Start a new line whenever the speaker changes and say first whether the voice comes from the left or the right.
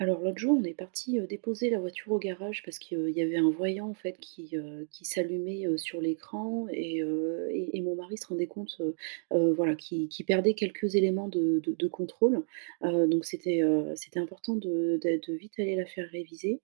right: Alors l'autre jour, on est parti, déposer la voiture au garage parce qu'il y avait un voyant en fait qui s'allumait, sur l'écran et mon mari se rendait compte, voilà, qui qu'il perdait quelques éléments de contrôle. Donc c'était, c'était important de vite aller la faire réviser.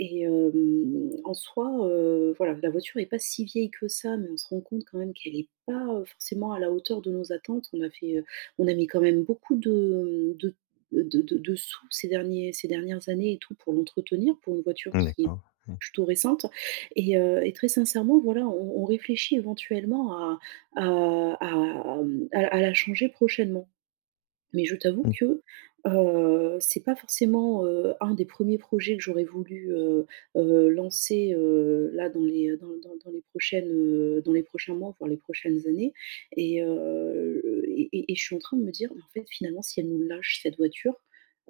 right: Et en soi, voilà, la voiture n'est pas si vieille que ça, mais on se rend compte quand même qu'elle n'est pas, forcément à la hauteur de nos attentes. On a fait, on a mis quand même beaucoup de de sous ces derniers ces dernières années et tout pour l'entretenir, pour une voiture
left: Mmh,
right: qui est
left: d'accord. Oui.
right: plutôt récente et très sincèrement, voilà, on réfléchit éventuellement à à, à la changer prochainement. Mais je t'avoue
left: Mmh.
right: que, c'est pas forcément, un des premiers projets que j'aurais voulu, lancer, là dans les, dans dans dans les prochaines, dans les prochains mois, voire les prochaines années et je suis en train de me dire: «Mais en fait, finalement, si elle nous lâche cette voiture,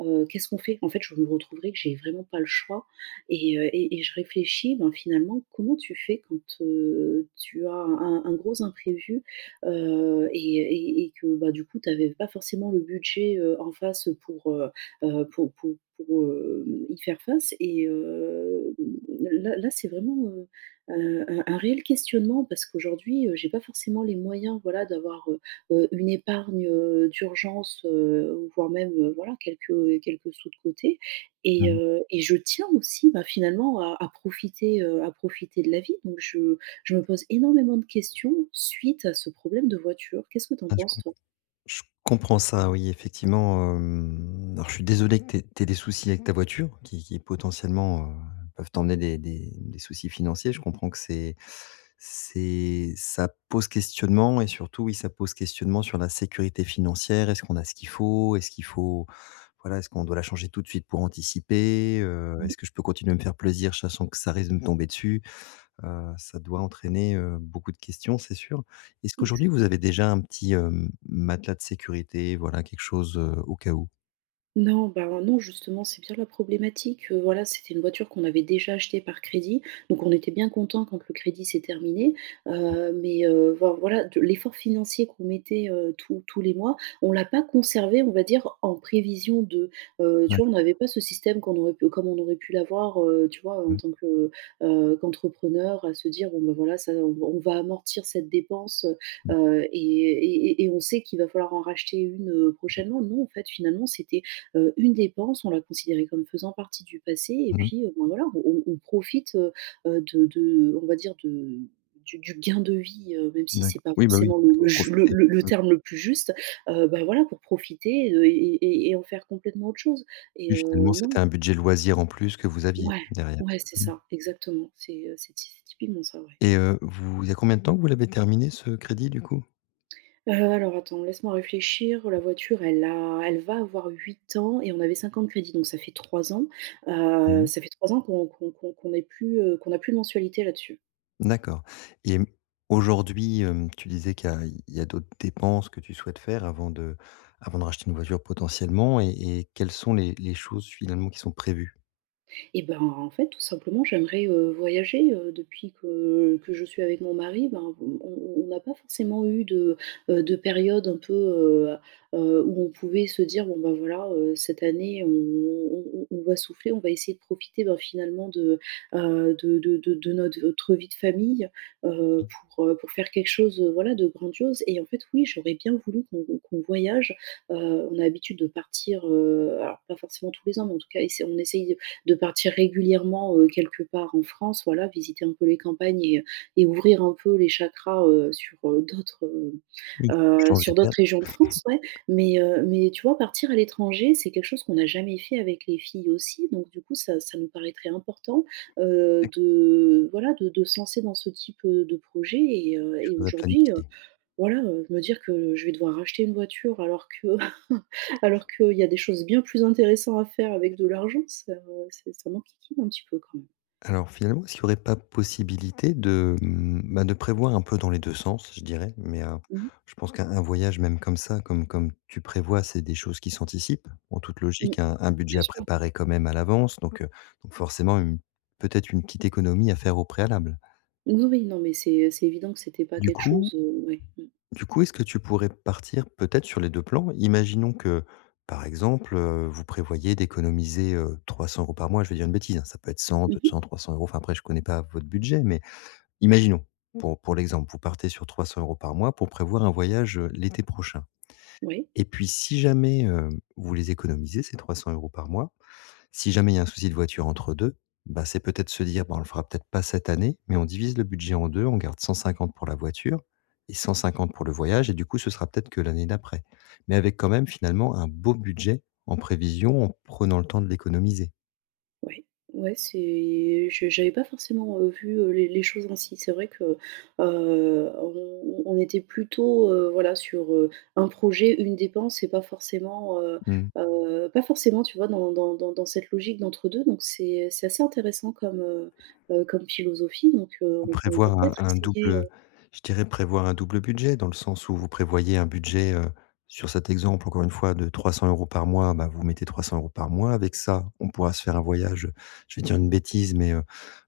right: qu'est-ce qu'on fait?» En fait, je me retrouverai que j'ai vraiment pas le choix et je réfléchis, ben, finalement, comment tu fais quand, tu as un gros imprévu, et que, bah, du coup, tu avais pas forcément le budget, en face pour pour y faire face et là, c'est vraiment, un réel questionnement parce qu'aujourd'hui, j'ai pas forcément les moyens, voilà, d'avoir, une épargne, d'urgence, voire même, voilà, quelques, quelques sous de côté et
left: Mmh.
right: heu et je tiens aussi, bah, finalement à profiter, à profiter de la vie, donc je me pose énormément de questions suite à ce problème de voiture. Qu'est-ce que tu en
left: Ah, je
right: penses,
left: com
right: toi?
left: Je comprends ça, oui, effectivement, alors je suis désolé que tu aies des soucis avec ta voiture qui potentiellement, peuvent t'emmener des soucis financiers. Je comprends que c'est ça pose questionnement et surtout, oui, ça pose questionnement sur la sécurité financière. Est-ce qu'on a ce qu'il faut? Voilà, est-ce qu'on doit la changer tout de suite pour anticiper?
right: Mmh,
left: Est-ce que je peux continuer à me faire plaisir sachant que ça risque de me tomber dessus? Ça doit entraîner, beaucoup de questions, c'est sûr. Est-ce qu'aujourd'hui vous
right: exact.
left: avez déjà un petit, matelas de sécurité, voilà, quelque chose, au cas où?
right: Non, ben, non, justement, c'est bien la problématique, voilà, c'était une voiture qu'on avait déjà achetée par crédit, donc on était bien content quand le crédit s'est terminé, mais voilà, de l'effort financier qu'on mettait, tous les mois, on l'a pas conservé, on va dire, en prévision de. Tu vois,
left: D'acc
right: on n'avait pas ce système qu'on aurait pu comme on aurait pu l'avoir, tu vois, en
left: Mmh,
right: tant que, qu'entrepreneur, à se dire: «Bon, ben, voilà, ça, on va amortir cette dépense, heu
left: bien sûr.
right: et et et et on sait qu'il va falloir en racheter une, prochainement». Non, en fait, finalement, c'était une dépense, on l'a considérée comme faisant partie du passé et
left: Mmh,
right: puis, ben, voilà, on profite, de on va dire de du gain de vie, même si c'est pas
left: oui, bah, oui,
right: forcément le
left: pour
right: le ju le
left: profiter.
right: le le
left: Mmh,
right: terme le plus juste, bah, voilà, pour profiter, et en faire complètement autre chose
left: oui, finalement, c'était
right: non,
left: un budget loisir en plus que vous aviez
right: ouais,
left: derrière.
right: ouais, c'est
left: Mmh.
right: ça, exactement, c'est ty c'est typiquement ça, ouais.
left: Et vous il y a combien de temps que vous l'avez terminé ce crédit du coup?
right: Alors attends, laisse-moi réfléchir. La voiture, elle va avoir 8 ans et on avait 5 ans de crédit, donc ça fait 3 ans.
left: Mmh.
right: Ça fait 3 ans qu'on est plus, qu'on a plus de mensualité là-dessus.
left: D'accord. Et aujourd'hui, tu disais qu'il y a d'autres dépenses que tu souhaites faire avant de racheter une voiture potentiellement et quelles sont les choses finalement qui sont prévues?
right: Et ben, en fait, tout simplement, j'aimerais, voyager, depuis que je suis avec mon mari, ben, on n'a pas forcément eu de période un peu, où on pouvait se dire: «Bon, ben, voilà, cette année, on va souffler, on va essayer de profiter, ben, finalement de, de notre vie de famille, heu, pour faire quelque chose, voilà, de grandiose», et en fait, oui, j'aurais bien voulu qu'on voyage. On a l'habitude de partir, alors pas forcément tous les ans, mais en tout cas, essa on essaye de partir régulièrement, quelque part en France, voilà, visiter un peu les campagnes et ouvrir un peu les chakras, sur, d'autres,
left: Oui. Changer
right: sur
left: d'air,
right: d'autres régions de France, ouais. Mais tu vois, partir à l'étranger, c'est quelque chose qu'on n'a jamais fait avec les filles aussi, donc du coup, ça nous paraîtrait important,
left: d'accord,
right: de voilà, de se lancer dans ce type, de projet et
left: des
right: heu et
left: choses à
right: aujourd'hui,
left: planifier.
right: voilà, me dire que je vais devoir racheter une voiture alors que alors qu'il y a des choses bien plus intéressantes à faire avec de l'argent, ça c'est ça m'enquiquine un petit peu quand même.
left: Alors finalement, est-ce qu'il y aurait pas possibilité de, mmh, bah, de prévoir un peu dans les 2 sens, je dirais, mais
right: Mmh mh.
left: je pense qu'un voyage même comme ça, comme tu prévois, c'est des choses qui s'anticipent, en toute
right: Mmh.
left: logique, un budget
right: Bien
left: à
right: sûr.
left: préparer quand même à l'avance, donc forcément une peut-être une petite économie à faire au préalable.
right: Oui, oui, non, mais c'est évident que c'était pas
left: Du
right: quelque
left: coup
right: chose, ouais. Mmh.
left: du coup, est-ce que tu pourrais partir peut-être sur les 2 plans? Imaginons que, par exemple, vous prévoyez d'économiser, 300 € par mois, je vais dire une bêtise, hein, ça peut être
right: Mmh.
left: 100-200-300 euros. Enfin, après, je connais pas votre budget, mais imaginons, Mmh. Pour l'exemple, vous partez sur 300 € par mois pour prévoir un voyage, Mmh. l'été prochain
right: Oui.
left: et puis si jamais, vous les économisez, ces 300 € par mois, si jamais il y a un souci de voiture entre deux, bah, c'est peut-être se dire: «Bah, on le fera peut-être pas cette année, mais on divise le budget en deux, on garde 150 pour la voiture et 150 pour le voyage et du coup, ce sera peut-être que l'année d'après». Mais avec quand même finalement un beau budget en prévision, en prenant le temps de l'économiser.
right: Ouais, ouais, c'est je j'avais pas forcément, vu, les choses ainsi. C'est vrai que, on était plutôt, voilà, sur, un projet, une dépense et pas forcément,
left: Mmh.
right: pas forcément, tu vois, dans dans cette logique d'entre-deux, donc c'est assez intéressant comme, comme philosophie, donc on
left: Ou
right: peut on peut
left: Prévoir
right: peut-être
left: un
right: essayer,
left: double Je dirais prévoir un double budget dans le sens où vous prévoyez un budget, sur cet exemple encore une fois de 300 € par mois, bah, vous mettez 300 € par mois. Avec ça, on pourra se faire un voyage, je vais dire une bêtise, mais, heu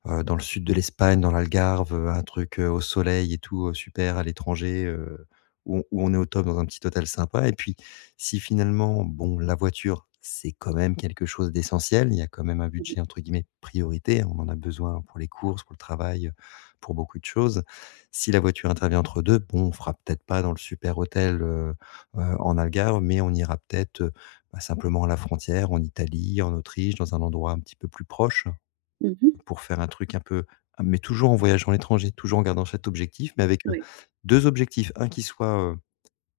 left: heu, dans le sud de l'Espagne, dans l'Algarve, un truc, au soleil et tout, super à l'étranger, où on est au top dans un petit hôtel sympa et puis si finalement, bon, la voiture, c'est quand même quelque chose d'essentiel, il y a quand même un
right: mmh mh.
left: budget entre guillemets «priorité», hein. On en a besoin pour les courses, pour le travail, pour beaucoup de choses. Si la voiture intervient entre 2, bon, on fera peut-être pas dans le super hôtel, en Algarve, mais on ira peut-être, bah, simplement à la frontière, en Italie, en Autriche, dans un endroit un petit peu plus proche
right: Mmh.
left: pour faire un truc un peu, mais toujours en voyageant à l'étranger, toujours en gardant cet objectif, mais avec,
right: Ouais.
left: 2 objectifs. Un qui soit,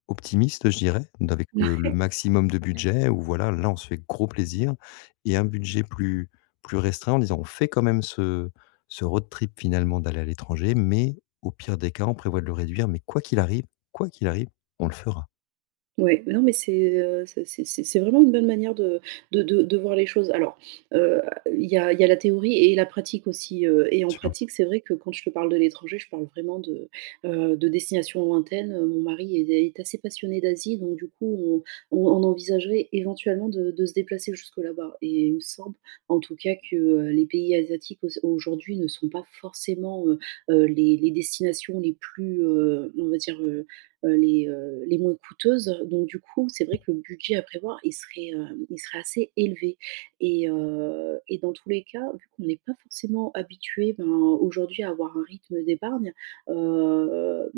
left: optimiste, je dirais, avec le maximum de budget où voilà, là, on se fait gros plaisir et un budget plus restreint en disant: «On fait quand même ce road trip finalement d'aller à l'étranger, mais au pire des cas, on prévoit de le réduire, mais quoi qu'il arrive, quoi qu'il arrive, on le fera».
right: Ouais, mais non, mais c'est, c'est c'est vraiment une bonne manière de de voir les choses. Alors, heu, il y a la théorie et la pratique aussi, et en
left: Bien sûr.
right: pratique, c'est vrai que quand je te parle de l'étranger, je parle vraiment de destinations lointaines. Mon mari est assez passionné d'Asie, donc du coup, on envisagerait éventuellement de se déplacer jusque là-bas, et il me semble, en tout cas, que, les pays asiatiques auss aujourd'hui ne sont pas forcément, les destinations les plus, on va dire, les moins coûteuses. Donc du coup, c'est vrai que le budget à prévoir, il serait assez élevé et dans tous les cas, vu qu'on n'est pas forcément habitué, ben, aujourd'hui à avoir un rythme d'épargne, heu,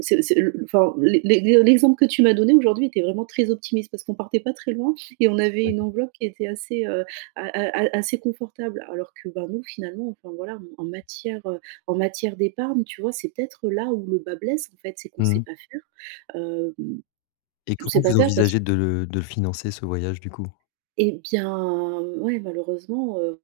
right: c'est le enfin, l'exemple que tu m'as donné aujourd'hui était vraiment très optimiste parce qu'on partait pas très loin et on avait une
left: D'acc
right: enveloppe qui était assez, a a a assez confortable. Alors que, ben, nous finalement, enfin voilà, en en matière d'épargne, tu vois, c'est peut-être là où le bât blesse en fait, c'est qu'on sait
left: Mmh.
right: pas faire. Hem,
left: Et
right: on ne
left: comment
right: sait pas
left: vous
right: faire parce
left: envisagez
right: que
left: de le financer ce voyage du coup?
right: eh bien, ouais, malheureusement,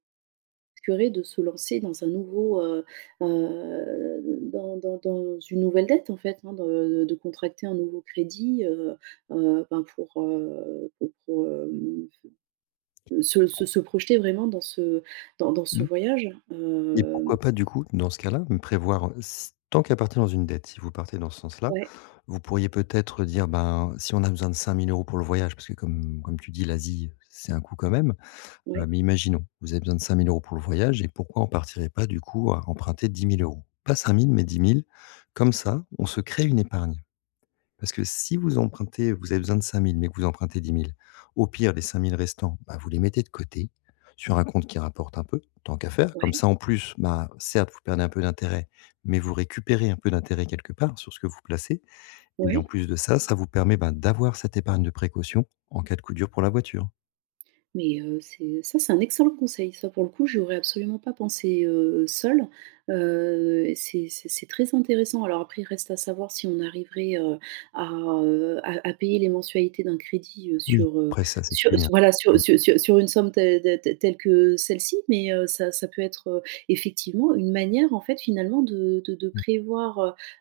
right: risquerait de se lancer dans un nouveau, heu, dans une nouvelle dette, en fait, hein, de contracter un nouveau crédit, ben, pour pour se projeter vraiment dans ce dans dans ce
left: Mmh.
right: voyage.
left: Et pourquoi pas du coup, dans ce cas-là, me prévoir s tant qu'à partir dans une dette, si vous partez dans ce sens-là,
right: Ouais,
left: vous pourriez peut-être dire: «Ben, si on a besoin de 5 000 € pour le voyage», parce que comme tu dis, l'Asie, c'est un coût quand même,
right: ouais,
left: mais imaginons, vous avez besoin de 5 000 € pour le voyage et pourquoi on partirait pas du coup à emprunter 10 000 €? Pas 5 000 mais 10 000, comme ça, on se crée une épargne. Parce que si vous empruntez, vous avez besoin de cinq mille, mais que vous empruntez 10 000, au pire, les 5 000 restants, bah, vous les mettez de côté sur un compte qui rapporte un peu, tant qu'à faire. Comme
right: ouais,
left: ça, en plus, bah, certes, vous perdez un peu d'intérêt, mais vous récupérez un peu d'intérêt quelque part sur ce que vous placez et en
right: ouais.
left: plus de ça, ça vous permet, bah, d'avoir cette épargne de précaution en cas de coup dur pour la voiture.
right: Mais c'est ça, c'est un excellent conseil. Ça, pour le coup, j'y aurais absolument pas pensé, seule. C'est très intéressant. Alors après, il reste à savoir si on arriverait, à, à payer les mensualités d'un crédit,
left: Oui,
right: sur,
left: après ça, c'est
right: sur su
left: une
right: voilà,
left: oui.
right: sur une somme te de te telle que celle-ci. Mais ça ça peut être, effectivement une manière, en fait, finalement, de prévoir,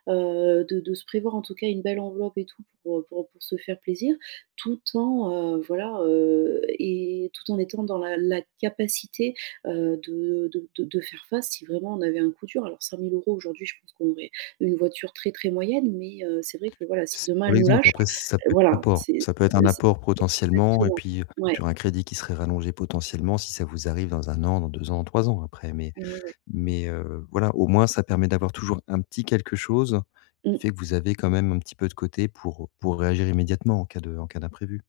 right: de se prévoir, en tout cas, une belle enveloppe et tout pour, pour se faire plaisir tout en, voilà, et tout en étant dans la la capacité, de de faire face si vraiment on avait un coup dur. Alors cinq mille euros aujourd'hui, je pense qu'on aurait une voiture très, très moyenne, mais c'est vrai que voilà, si
left: C'est
right: demain
left: pour
right: elle nous
left: l'exemple.
right: lâche,
left: Après, ça peut être un
right: voilà,
left: apport. Ça peut être un
right: c'est
left: apport potentiellement et
right: exactement.
left: puis,
right: Ouais,
left: sur un crédit qui serait rallongé potentiellement si ça vous arrive dans un an, dans 2 ans, 3 ans après. Mais
right: ouais, ouais.
left: voilà, au moins ça permet d'avoir toujours un petit quelque chose, qui fait
right: Mmh.
left: que vous avez quand même un petit peu de côté pour réagir immédiatement en cas d'imprévu.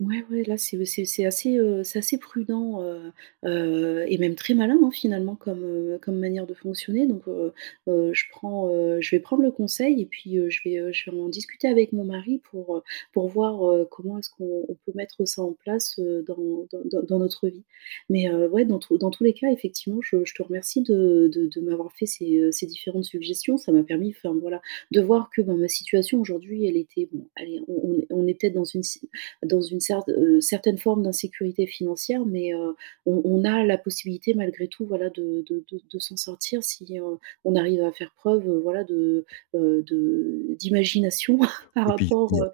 right: Ouais, ouais, là, c'est assez prudent, et même très malin, hein, finalement, comme, comme manière de fonctionner. Donc, je prends, je vais prendre le conseil et puis, je vais en discuter avec mon mari pour voir, comment est-ce qu'on peut mettre ça en place, dans dans notre vie. Mais, ouais, dans tous les cas, effectivement, je te remercie de m'avoir fait ces, ces différentes suggestions. Ça m'a permis, enfin, voilà, de voir que, ben, ma situation aujourd'hui, elle était bon, allez, on est peut-être dans une si dans une certaine forme d'insécurité financière, mais on a la possibilité malgré tout, voilà, de s'en sortir si, on arrive à faire preuve, voilà, de, d'imagination par
left: Et puis il y
right: rapport,
left: a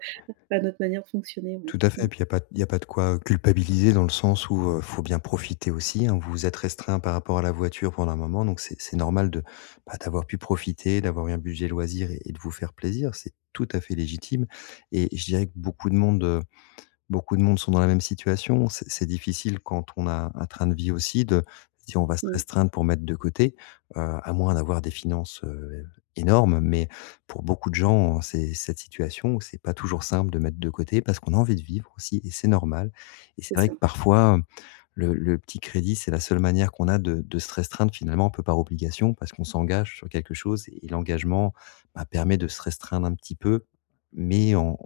right: à notre manière de fonctionner, ouais.
left: Tout à fait. Et
right: Mmh,
left: puis il y a pas de quoi culpabiliser dans le sens où, faut bien profiter aussi, hein. Vous vous êtes restreint par rapport à la voiture pendant un moment, donc c'est normal de, bah, d'avoir pu profiter, d'avoir eu un budget loisir et de vous faire plaisir. C'est tout à fait légitime et je dirais que beaucoup de monde, sont dans la même situation. C'est difficile quand on a un train de vie aussi de se dire: «On va se
right: mmh,
left: restreindre pour mettre de côté», à moins d'avoir des finances, énormes. Mais pour beaucoup de gens, c'est cette situation où c'est pas toujours simple de mettre de côté parce qu'on a envie de vivre aussi, et c'est normal, et c'est
right: c'est
left: vrai
right: ça.
left: que parfois le petit crédit, c'est la seule manière qu'on a de se restreindre finalement un peu par obligation parce qu'on s'engage sur quelque chose et l'engagement, bah, permet de se restreindre un petit peu, mais en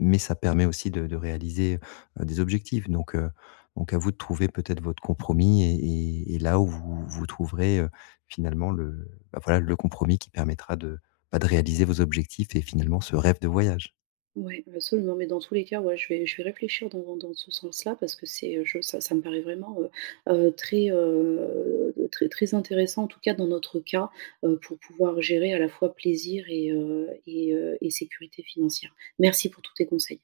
left: mais ça permet aussi de réaliser, des objectifs. Donc à vous de trouver peut-être votre compromis et là où vous vous trouverez, finalement le, bah, voilà, le compromis qui permettra de, bah, de réaliser vos objectifs et finalement ce rêve de voyage.
right: Ouais, absolument, mais dans tous les cas, ouais, je vais réfléchir dans ce sens-là parce que c'est, je ça ça me paraît vraiment, très, très très intéressant, en tout cas dans notre cas, pour pouvoir gérer à la fois plaisir et sécurité financière. Merci pour tous tes conseils.